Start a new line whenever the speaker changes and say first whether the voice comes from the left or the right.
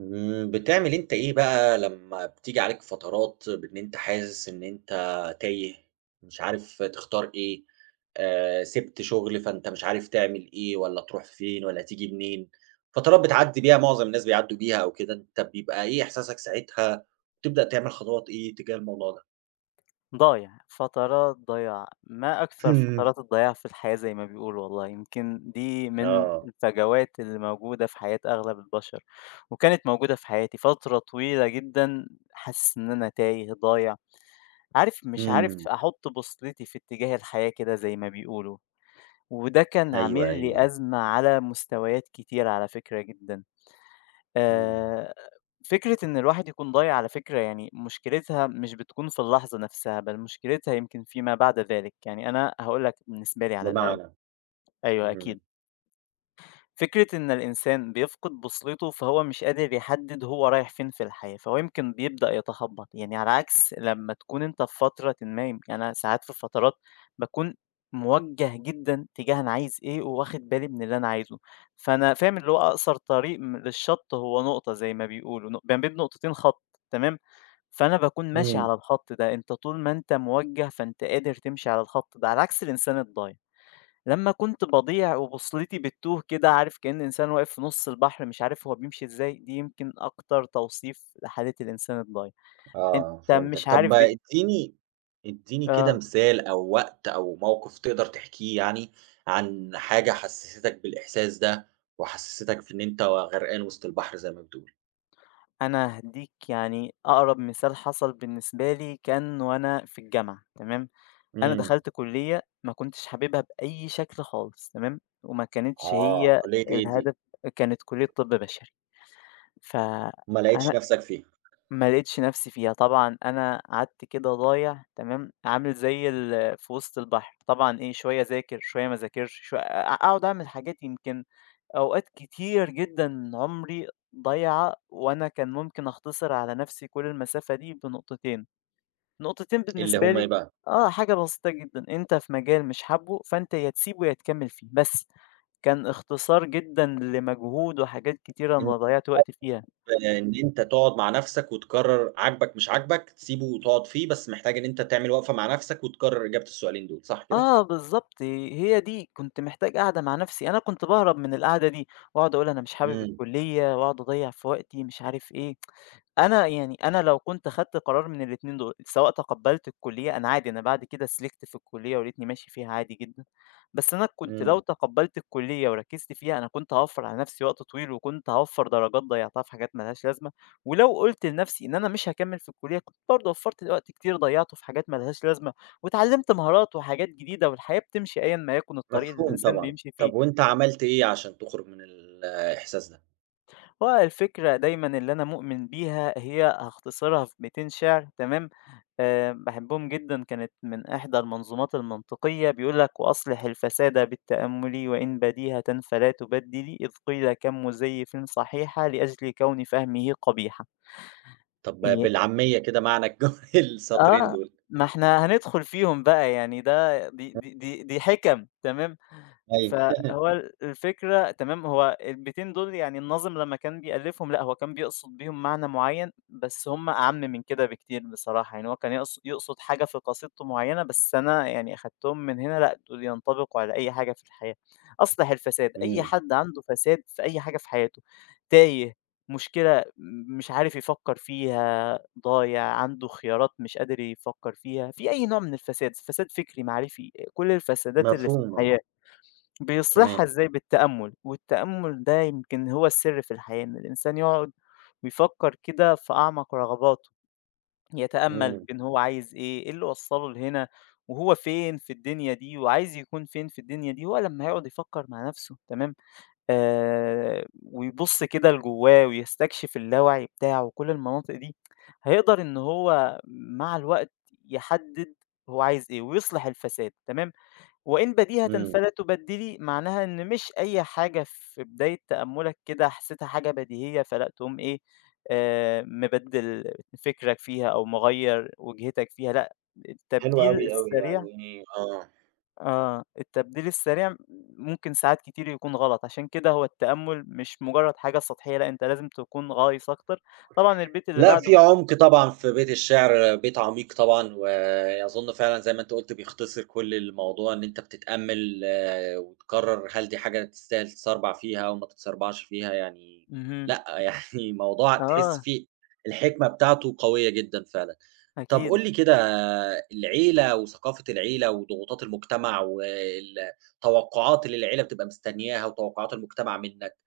right: بتعمل أنت إيه بقى لمّا بتيجي عليك فترات بإن أنت حاسس إن أنت تايه، مش عارف تختار إيه، سِبت شغل فأنت مش عارف تعمل إيه والّا تروح فين والّا تيجي منين، فترات بتعدّي بيها معظم الناس بيعدّوا بيها أو كده، أنت بيبقى إيه إحساسك ساعتها، وبتبدأ تعمل خطوات إيه تجاه الموضوع ده؟
left: ضايع، فترات ضياع، ما أكثر فترات الضياع في الحياة زي ما بيقولوا والله، يمكن دي من
right: آه،
left: الفجوات اللي موجودة في حياة أغلب البشر، وكانت موجودة في حياتي فترة طويلة جدًا. حاسس إن أنا تايه، ضايع، عارف مش عارف
right: إمم،
left: أحُط بصيلتي في اتجاه الحياة كده زي ما بيقولوا، وده كان
right: أيوه،
left: عامل
right: أيوه،
left: لي أزمة على مستويات كتيرة على فكرة جدًا.
right: إمم،
left: آآ، فكرة إن الواحد يكون ضايع على فكرة يعني مشكلتها مش بتكون في اللحظة نفسها، بل مشكلتها يمكن فيما بعد ذلك، يعني أنا هاقول لك بالنسبة لي على الأقل.
right: بمعنى،
left: أيوه
right: إمم،
left: أكيد. فكرة إن الإنسان بيفقد بصيرته فهو مش قادر يحدد هو رايح فين في الحياة فهو يمكن بيبدأ يتخبط يعني على عكس لما تكون أنت في فترة ما يعني أنا ساعات في فترات بكون موجه جدا تجاه أنا عايز إيه وواخد بالي من اللي أنا عايزه، فأنا فاهم اللي هو أقصر طريق للشط هو نقطة زي ما بيقولوا بين نقطتين خط، تمام، فأنا بكون ماشي
right: إمم.
left: على الخط ده. أنت طول ما أنت موجه فأنت قادر تمشي على الخط ده على عكس الإنسان الضايع. لمّا كنت باضيع وبوصلتي بتتوه كده، عارف كأن إنسان واقف في نُص البحر مش عارف هو بيمشي إزاي، دي يمكن أكتر توصيف لحالة الإنسان الضايع. أنت
right: آه، فهمتك.
left: مش
right: طب
left: عارف ب
right: ادّيني كده
left: آه.
right: مثال أو وقت أو موقف تقدر تحكيه، يعني عن حاجة حسّستك بالإحساس ده، وحسّستك في إن أنت غرقان وسط البحر زي ما بتقول.
left: أنا هادّيك يعني أقرب مثال حصل بالنسبة لي كان وأنا في الجامعة، تمام، أنا
right: إمم،
left: دخلت كُلّية ما كنتش حاببها بأي شكل خالص تمام، وما كانتش
right: آه،
left: هي
right: كلية إيه دي؟
left: الهدف، كانت كُلّية طِب بشري.
right: وما لقيتش
left: فأنا
right: نَفْسك فيها.
left: ما لقيتش نفسي فيها، طبعًا أنا قعدت كده ضايع تمام، عامل زي ال في وسط البحر، طبعًا إيه شوية أذاكر، شوية ما أذاكرش، شوية أقعد أعمل حاجات. يمكن أوقات كتير جدًا من عمري ضايعة، وأنا كان ممكن أختصر على نفسي كل المسافة دي بنقطتين، نقطتين
right: إيه اللي
left: بالنسبة
right: هم إيه
left: لي،
right: بقى؟
left: آه، حاجة بسيطة جدًا، أنت في مجال مش حابه فأنت يا تسيبه يا تكمل فيه، بس كان اختصار جدًا لمجهود وحاجات كتيرة
right: إن
left: أنا ضيعت وقتي فيها.
right: إن أنت تقعد مع نَفْسك وتقرّر عاجبك مش عاجبك، تسيبه وتقعد فيه، بس محتاج إن أنت تعمل وقفة مع نَفْسك وتقرّر إجابة السؤالين دول، صح كده؟
left: آه بالضبط، هي دي، كنت محتاج قعدة مع نفسي، أنا كنت باهرب من القعدة دي، واقعد أقول أنا مش حابب
right: إمم،
left: الكلية، واقعد أضيّع في وقتي مش عارف إيه، أنا يعني أنا لو كنت خدت قرار من الاتنين دول، سواء تقبلت الكلية أنا عادي أنا بعد كده سلكت في الكلية ولقيتني ماشي فيها عادي جدًا، بس أنا كنت لو
right: إمم.
left: تقبلت الكلية وركزت فيها أنا كنت هاوفّر على نفسي وقت طويل، وكنت هاوفّر درجات ضيّعتها في حاجات ما لهاش لازمة، ولو قُلت لنفسي إن أنا مش هاكمل في الكلية كنت برضه وفّرت وقت كتير ضيّعته في حاجات ما لهاش لازمة، واتعلمت مهارات وحاجات جديدة والحياة بتمشي أيًا ما يكن الطريق اللي
right: مفهوم
left: الإنسان
right: طبعًا.
left: بيمشي فيه.
right: طب وأنت عملت إيه عشان تخرج من الإحساس ده؟
left: هو الفكرة دايمًا اللي أنا مؤمن بيها هي هاختصرها في 200 شعر، تمام، باحبهم جدًا كانت من إحدى المنظومات المنطقية بيقول لك: "وأصلح الفساد بالتأمل وإن بديهةً فلا تبدلي إذ قيل كم مزيف صحيحة لأجل كون فهمه قبيحة."
right: طب
left: ي
right: بالعامية كده معنى الج السطرين
left: آه،
right: دول.
left: ما إحنا هندخل فيهم بقى يعني ده دي حِكَم تمام.
right: أيوه.
left: فهو ال الفكرة تمام، هو البيتين دول يعني الناظم لمّا كان بيألّفهم، لأ هو كان بيقصد بيهم معنى معيّن، بس هُم أعَم من كده بكتير بصراحة، يعني هو كان يقصد حاجة في قصيدته معيّنة، بس أنا يعني أخدتهم من هنا لأ، دول ينطبقوا على أي حاجة في الحياة. أصلح الفساد، أي
right: إمم،
left: حد عنده فساد في أي حاجة في حياته، تايه، مشكلة مش عارف يفكّر فيها، ضايع، عنده خيارات مش قادر يفكّر فيها، في أي نوع من الفساد، فساد فكري، معرفي، كل الفسادات اللي في
right: مفهوم
left: الحياة.
right: آه،
left: بيصلحها
right: تمام.
left: إزاي؟ بالتأمُّل، والتأمُّل ده يمكن هو السر في الحياة، إن الإنسان يقعد ويفكّر كده في أعمق رغباته، يتأمَّل
right: إمم،
left: إن هو عايز إيه، إيه اللي وصّله لهنا، وهو فين في الدنيا دي، وعايز يكون فين في الدنيا دي، هو لمّا يقعد يفكّر مع نَفْسه تمام، ويبُص كده لجوّاه ويستكشف اللاوعي بتاعه وكل المناطق دي، هيقدر إن هو مع الوقت يحدّد هو عايز إيه ويصلح الفساد، تمام؟ وإن بديهة
right: إمم.
left: فلا تبدلي معناها إن مش أي حاجة في بداية تأملك كده حسيتها حاجة بديهية فلا تقوم إيه، آه، مبدل فكرك فيها أو مغير وجهتك فيها لأ.
right: حلو
left: التبديل
right: أوي، أوي،
left: السريع
right: يعني آه.
left: التبديل السريع ممكن ساعات كتير يكون غلط، عشان كده هو التأمل مش مجرد حاجة سطحية، لأ أنت لازم تكون غايص أكتر. طبعا البيت اللي
right: لأ،
left: بعده
right: في عُمق طبعًا في بيت الشعر، بيت عميق طبعًا، وأظُن فعلًا زي ما أنت قُلت بيختصر كل الموضوع إن أنت بتتأمّل آه، وتقرّر هل دي حاجة تستاهل تتسربع فيها أو ما تتسربعش فيها، يعني
left: مهم.
right: لأ، يعني موضوع تحس
left: آه
right: فيه الحكمة بتاعته قوية جدًا فعلًا. طَب
left: أكيد.
right: قُل لي كده آه، العيلة وثقافة العيلة وضغوطات المجتمع وال التوقُّعات اللي العيلة بتبقى مستنياها وتوقُّعات المجتمع منّك.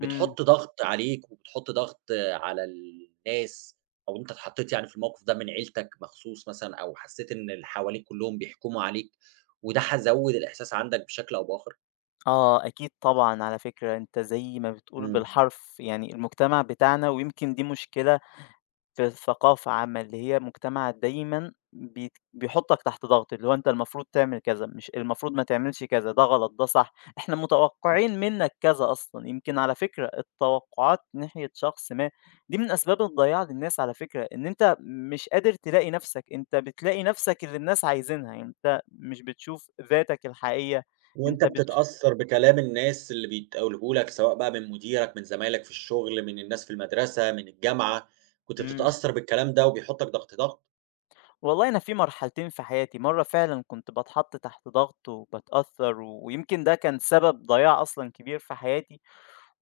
left: مم.
right: بتحُط ضغط عليك وبتحُط ضغط على الناس، أو أنت اتحطّيت يعني في الموقف ده من عيلتك مخصوص مثلًا، أو حسّيت إن اللي حواليك كُلّهم بيحكموا عليك وده ح زوّد الإحساس عندك بشكل أو بآخر؟
left: آه، أكيد طبعًا، على فكرة أنت زي ما بتقول
right: إمم،
left: بالحرف، يعني المجتمع بتاعنا ويمكن دي مشكلة في الثقافة عامةً، اللي هي مجتمع دايمًا بيت بيحطك تحت ضغط، اللي هو أنت المفروض تعمل كذا، مش المفروض ما تعملش كذا، ده غلط، ده صح، إحنا
right: إمم.
left: متوقعين منك كذا أصلًا. يمكن على فكرة التوقعات ناحية شخص ما دي من أسباب الضياع للناس على فكرة، إن أنت مش قادر تلاقي نفسك، أنت بتلاقي نفسك اللي الناس عايزينها، يعني أنت مش بتشوف ذاتك الحقيقية،
right: وأنت
left: أنت بتش
right: بتتأثّر بكلام الناس اللي بيتقاله لك سواء بقى من مديرك، من زمايلك في الشغل، من الناس في المدرسة، من الجامعة، كنت
left: إمم.
right: بتتأثّر بالكلام ده وبيحُطّك ضغط؟
left: والله أنا في مرحلتين في حياتي، مرّة فعلًا كنت باتحط تحت ضغط وباتأثّر، ويمكن ده كان سبب ضياع أصلًا كبير في حياتي،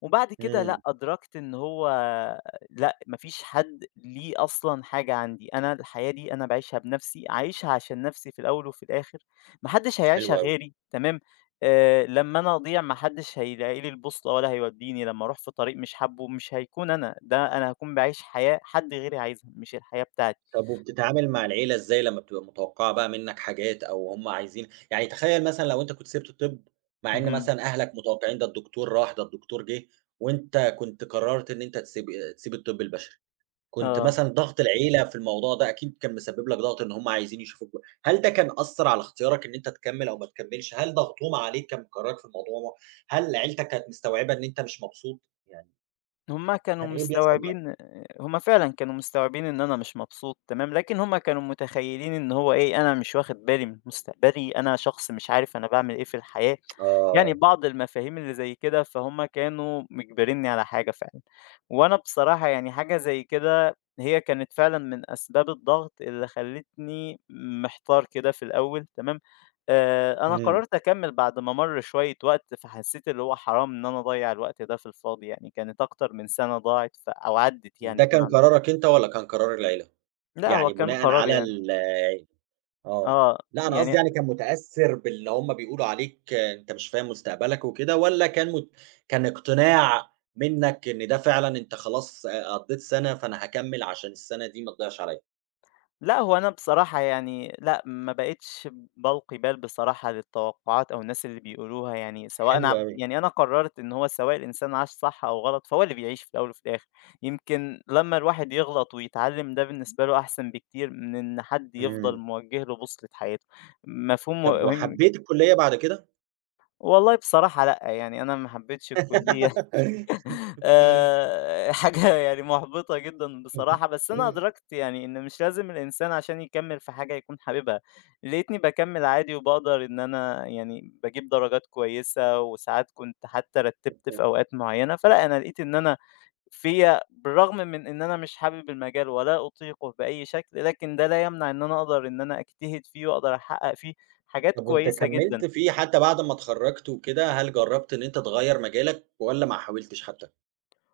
left: وبعد كده لأ،
right: إمم،
left: أدركت إن هو لأ، ما فيش حد ليه أصلًا حاجة عندي، أنا الحياة دي أنا باعيشها بنَفْسي، عايشها عشان نَفْسي في الأول وفي الآخر، ما حدش
right: حلو
left: هيعيشها
right: أوي.
left: غيري تمام، لمّا أنا أضيع ما حدش هيلاقي لي البوصلة ولا هيودّيني، لمّا أروح في طريق مش حابّه مش هيكون أنا، ده أنا هاكون باعيش حياة حد غيري عايزها، مش الحياة بتاعتي.
right: طب وبتتعامل مع العيلة إزاي لمّا بتبقى متوقعة بقى منّك حاجات أو هُم عايزين، يعني تخيّل مثلًا لو أنت كنت سِبت طِب، مع إن
left: اهم،
right: مثلًا أهلك متوقعين ده الدكتور راح، ده الدكتور جه، وأنت كنت قررت إن أنت تسيب الطِب البشري، كنت
left: آه.
right: مثلًا ضغط العيلة في الموضوع ده أكيد كان مسبب لك ضغط إن هُم عايزين يشوفوك ب هل ده كان أثّر على اختيارك إن أنت تكمّل أو ما تكمّلش؟ هل ضغطهم عليك كان مقررك في الموضوع؟ هل عيلتك كانت مستوعبة إن أنت مش مبسوط؟ يعني
left: هُم كانوا
right: كان إيه بيحصل معاك؟
left: مستوعبين، هُم فعلًا كانوا مستوعبين إن أنا مش مبسوط تمام، لكن هُم كانوا متخيلين إن هو إيه، أنا مش واخد بالي من مستقبلي، أنا شخص مش عارف أنا باعمل إيه في الحياة. يعني
right: آه،
left: بعض المفاهيم اللي زي كده، فهُم كانوا مِجبرينّي على حاجة فعلًا، وأنا بصراحة يعني حاجة زي كده هي كانت فعلًا من أسباب الضغط اللي خلّتني محتار كده في الأول تمام، أنا
right: إمم،
left: قررت أكمّل بعد ما مَر شوية وقت، فحسّيت اللي هو حرام إن أنا أضيّع الوقت ده في الفاضي يعني، كانت أكتر من سَنة ضاعت أو عدِّت يعني
right: ده كان
left: بمعنى
right: قرارك أنت والّا كان قرار العيلة؟
left: لأ، هو
right: يعني
left: كان
right: بناءً
left: قرار
right: على
left: يعني
right: ال آه،
left: آه،
right: لأ أنا قصدي
left: يعني
right: يعني كان متأثّر باللي هُم بيقولوا عليك أنت مش فاهم مستقبلك وكده، والّا كان مت كان اقتناع منّك إن ده فعلًا أنت خلاص قضّيت سَنة فأنا هاكمّل عشان السَنة دي ما تضيعش عليَّ؟
left: لأ، هو أنا بصراحة يعني لأ، ما بقيتش بالقي بال بصراحة للتوقعات أو الناس اللي بيقولوها يعني، سواء
right: حلو
left: أنا
right: أوي،
left: يعني أنا قررت إن هو سواء الإنسان عاش صح أو غلط فهو اللي بيعيش في الأول وفي الآخر، يمكن لمّا الواحد يغلط ويتعلم ده بالنسبة له أحسن بكتير من إن حد يفضل
right: إمم،
left: موجه له بوصلة حياته، مفهوم
right: طب
left: مهم.
right: وحبّيت الكلية بعد كده؟
left: والله بصراحة لأ، يعني أنا ما حبيتش الكلية. حاجة يعني مُحبطة جدًا بصراحة، بس أنا أدركت يعني إن مش لازم الإنسان عشان يكمّل في حاجة يكون حاببها، لقيتني باكمّل عادي وباقدر إن أنا يعني باجيب درجات كويسة، وساعات كنت حتى رتّبت في أوقات معيّنة، فلأ أنا لقيت إن أنا فيّا بالرغم من إن أنا مش حابب المجال ولا أطيقه بأي شكل، لكن ده لا يمنع إن أنا أقدر إن أنا أجتهد فيه وأقدر أحقق فيه حاجات
right: طب وأنت
left: كويسة جدًا.
right: كمّلت فيه حتى بعد ما اتخرّجت وكده، هل جرّبت إن أنت تغيّر مجالك والّا ما حاولتش حتى؟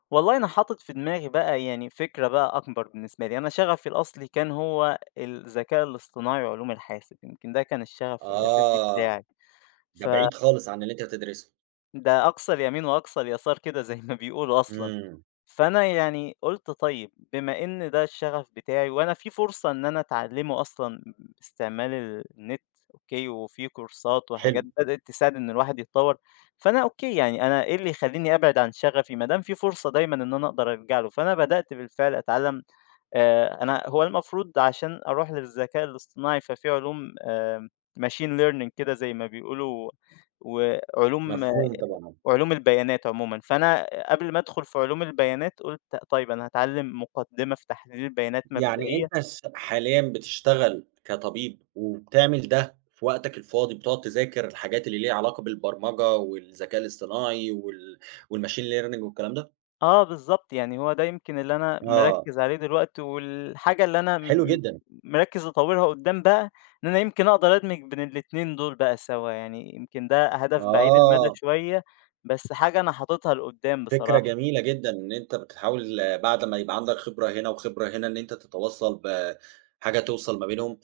left: والله أنا حاطط في دماغي بقى يعني فكرة بقى أكبر بالنسبة لي، أنا شغفي الأصلي كان هو الذكاء الاصطناعي وعلوم الحاسب، يمكن ده كان الشغف الأساسي
right: آه،
left: بتاعي،
right: ده
left: فده
right: بعيد خالص عن اللي أنت بتدرسه.
left: أقصى اليمين وأقصى اليسار كده زي ما بيقولوا أصلًا.
right: إمم،
left: فأنا يعني قُلت طيب بما إن ده الشغف بتاعي وأنا في فرصة إن أنا أتعلّمه أصلًا باستعمال النت، أوكي، وفي كورسات وحاجات
right: حلو،
left: بدأت تساعد إن الواحد يتطوّر، فأنا أوكي يعني أنا إيه اللي يخلّيني أبعد عن شغفي ما دام في فرصة دايمًا إن أنا أقدر أرجع له، فأنا بدأت بالفعل أتعلّم. أنا هو المفروض عشان أروح للذكاء الاصطناعي ففي علوم machine learning كده زي ما بيقولوا وعلوم
right: مفهوم طبعًا.
left: وعلوم البيانات عمومًا، فأنا قبل ما أدخل في علوم البيانات قُلت طيب أنا هاتعلّم مقدّمة في تحليل البيانات
right: يعني
left: مبدئية.
right: أنت س حاليًا بتشتغل كطبيب وبتعمل ده في وقتك الفاضي، بتقعد تذاكر الحاجات اللي ليها علاقة بالبرمجة والذكاء الاصطناعي وال والmachine learning والكلام ده؟
left: آه بالضبط، يعني هو ده يمكن اللي أنا
right: آه،
left: مركّز عليه دلوقتي والحاجة اللي أنا
right: حلو
left: م
right: جدًا.
left: مركّز أطوّرها قدّام بقى، إن أنا يمكن أقدر أدمج بين الاتنين دول بقى سوا، يعني يمكن ده هدف بعيد المدى
right: آه،
left: شوية، بس حاجة أنا حاططها لقدّام
right: فكرة
left: بصراحة.
right: جميلة جدًا إن أنت بتحاول آه، بعد ما يبقى عندك خبرة هنا وخبرة هنا إن أنت تتواصل بحاجة توصل ما بينهم،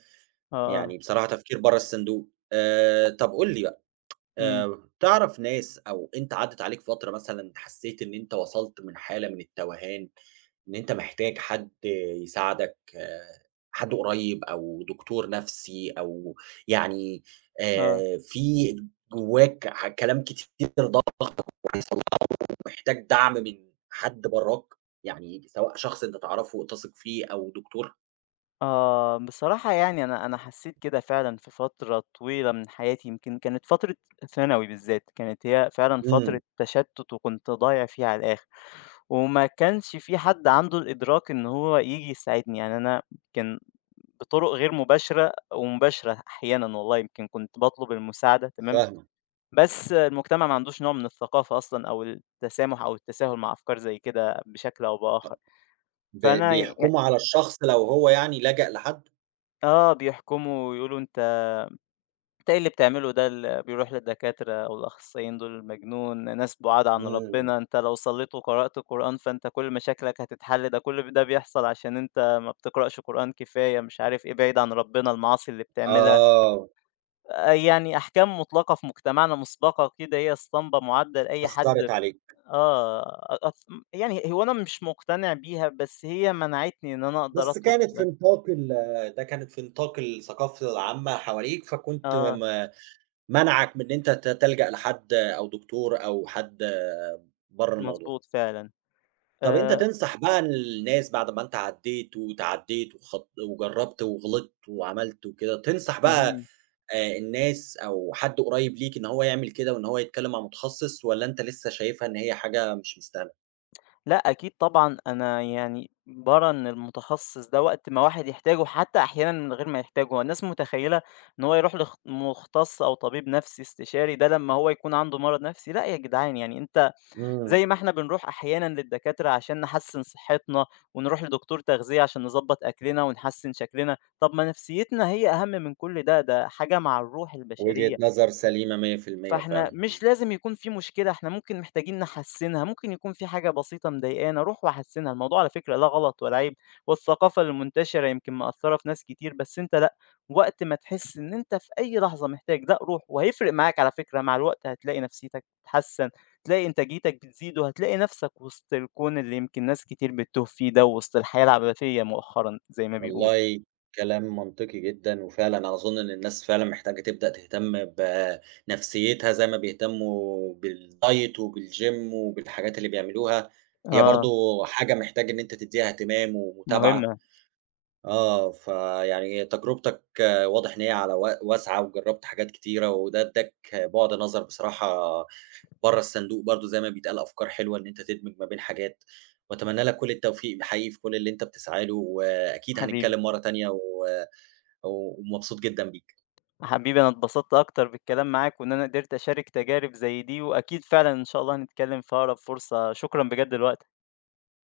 left: آه، آه،
right: يعني بصراحة تفكير برّه الصندوق. طب قُل لي
left: إمم،
right: تعرف ناس أو أنت عدِّت عليك فترة مثلًا حسّيت إن أنت وصلت من حالة من التوهان، إن أنت محتاج حد يساعدك، آه، حد قريّب أو دكتور نفسي أو يعني
left: آه.
right: في جواك ح كلام كتير ضاق وحصل لك ومحتاج دعم من حد برّاك؟ يعني سواء شخص أنت تعرفه وتثق فيه أو دكتور؟
left: آه، بصراحة يعني أنا حسيت كده فعلًا في فترة طويلة من حياتي، يمكن كانت فترة ثانوي بالذات، كانت هي فعلًا فترة
right: إمم،
left: تشتُّت وكنت ضايع فيها على الآخر، وما كانش في حد عنده الإدراك إن هو ييجي يساعدني، يعني أنا يمكن بطُرق غير مباشرة ومباشرة أحيانًا والله، يمكن كنت باطلب المساعدة تمام،
right: فاهمك،
left: بس المجتمع ما عندوش نوع من الثقافة أصلًا أو التسامح أو التساهل مع أفكار زي كده بشكل أو بآخر،
right: ب
left: فأنا ي
right: بيحكموا على الشخص لو هو يعني لجأ لحد؟
left: آه، بيحكموا ويقولوا أنت إيه اللي بتعمله ده اللي بيروح للدكاترة أو الأخصائيين دول مجنون، ناس بُعاد عن
right: إمم،
left: ربنا، أنت لو صليت وقرأت قرآن فأنت كل مشاكلك هتتحل، ده كل ده بيحصل عشان أنت ما بتقرأش قرآن كفاية، مش عارف إيه، بعيد عن ربنا، المعاصي اللي بتعملها،
right: آه.
left: يعني أحكام مطلقة في مجتمعنا مسبقة كده هي اسطمبة معدة لأي حد.
right: أثّرت عليك،
left: آه، أ أص يعني هو أنا مش مقتنع بيها، بس هي منعتني إن أنا أقدر
right: بس
left: أطلب.
right: كانت في نطاق ال ده كانت في نطاق الثقافة العامة حواليك، فكنت
left: آه،
right: م مانعك من إن أنت ت تلجأ لحد أو دكتور أو حد برّه الموضوع.
left: مضبوط فعلًا،
right: طَب أنت
left: آآ
right: تنصح بقى الناس بعد ما أنت عدّيت وتعدّيت وخط وجرّبت وغلطت وعملت وكده، تنصح بقى
left: اهم.
right: الناس أو حد قريّب ليك إن هو يعمل كده وإن هو يتكلّم مع متخصص والّا أنت لسه شايفها إن هي حاجة مش مستاهلة؟
left: لأ أكيد طبعًا، أنا يعني بارى إن المتخصص ده وقت ما واحد يحتاجه حتى أحيانًا من غير ما يحتاجه، هو الناس متخيّلة إن هو يروح مختص أو طبيب نفسي استشاري ده لمّا هو يكون عنده مرض نفسي، لأ يا جدعان يعني أنت
right: إمم،
left: زي ما إحنا بنروح أحيانًا للدكاترة عشان نحسّن صحتنا، ونروح لدكتور تغذية عشان نضبّط أكلنا ونحسّن شكلنا، طب ما نفسيتنا هي أهم من كل ده، ده حاجة مع الروح
right: وجهة
left: البشرية.
right: نظر سليمة 100%
left: فإحنا
right: فعلًا، إمم.
left: مش لازم يكون في مشكلة، إحنا ممكن محتاجين نحسّنها، ممكن يكون في حاجة بسيطة مضايقانا، أروح وأحسّنها، الموضوع على فكرة لا غلط ولا عيب، والثقافة المنتشرة يمكن مأثّرة في ناس كتير، بس أنت لأ، وقت ما تحس إن أنت في أي لحظة محتاج ده روح، وهيفرق معاك على فكرة مع الوقت هتلاقي نفسيتك بتتحسّن، تلاقي إنتاجيتك بتزيد، وهتلاقي نفسك وسط الكون اللي يمكن ناس كتير بتتوه فيه ده، ووسط الحياة العبثية مؤخرًا زي ما بيقولوا.
right: والله كلام منطقي جدًا، وفعلًا أنا أظن إن الناس فعلًا محتاجة تبدأ تهتم بنفسيتها زي ما بيهتموا بالdiet وبالgym وبالحاجات اللي بيعملوها، هي
left: آه،
right: برضه حاجة محتاج إن أنت تدّيها اهتمام ومتابعة،
left: مهمة،
right: آه، فيعني تجربتك آه، واضح إن هي على واسعة وجرّبت حاجات كتيرة، وده ادّاك بُعد نظر بصراحة برّه الصندوق برضه زي ما بيتقال أفكار حلوة إن أنت تدمج ما بين حاجات، وأتمنى لك كل التوفيق حقيقي في كل اللي أنت بتسعى له، وأكيد
left: حبيبي.
right: هنتكلم مرّة تانية و ومبسوط جدًا بيك.
left: حبيبي أنا اتبسطت أكتر بالكلام معاك، وإن أنا قدرت أشارك تجارب زي دي، وأكيد فعلًا إن شاء الله هنتكلم في أقرب فرصة، شكرًا بجد لوقتك.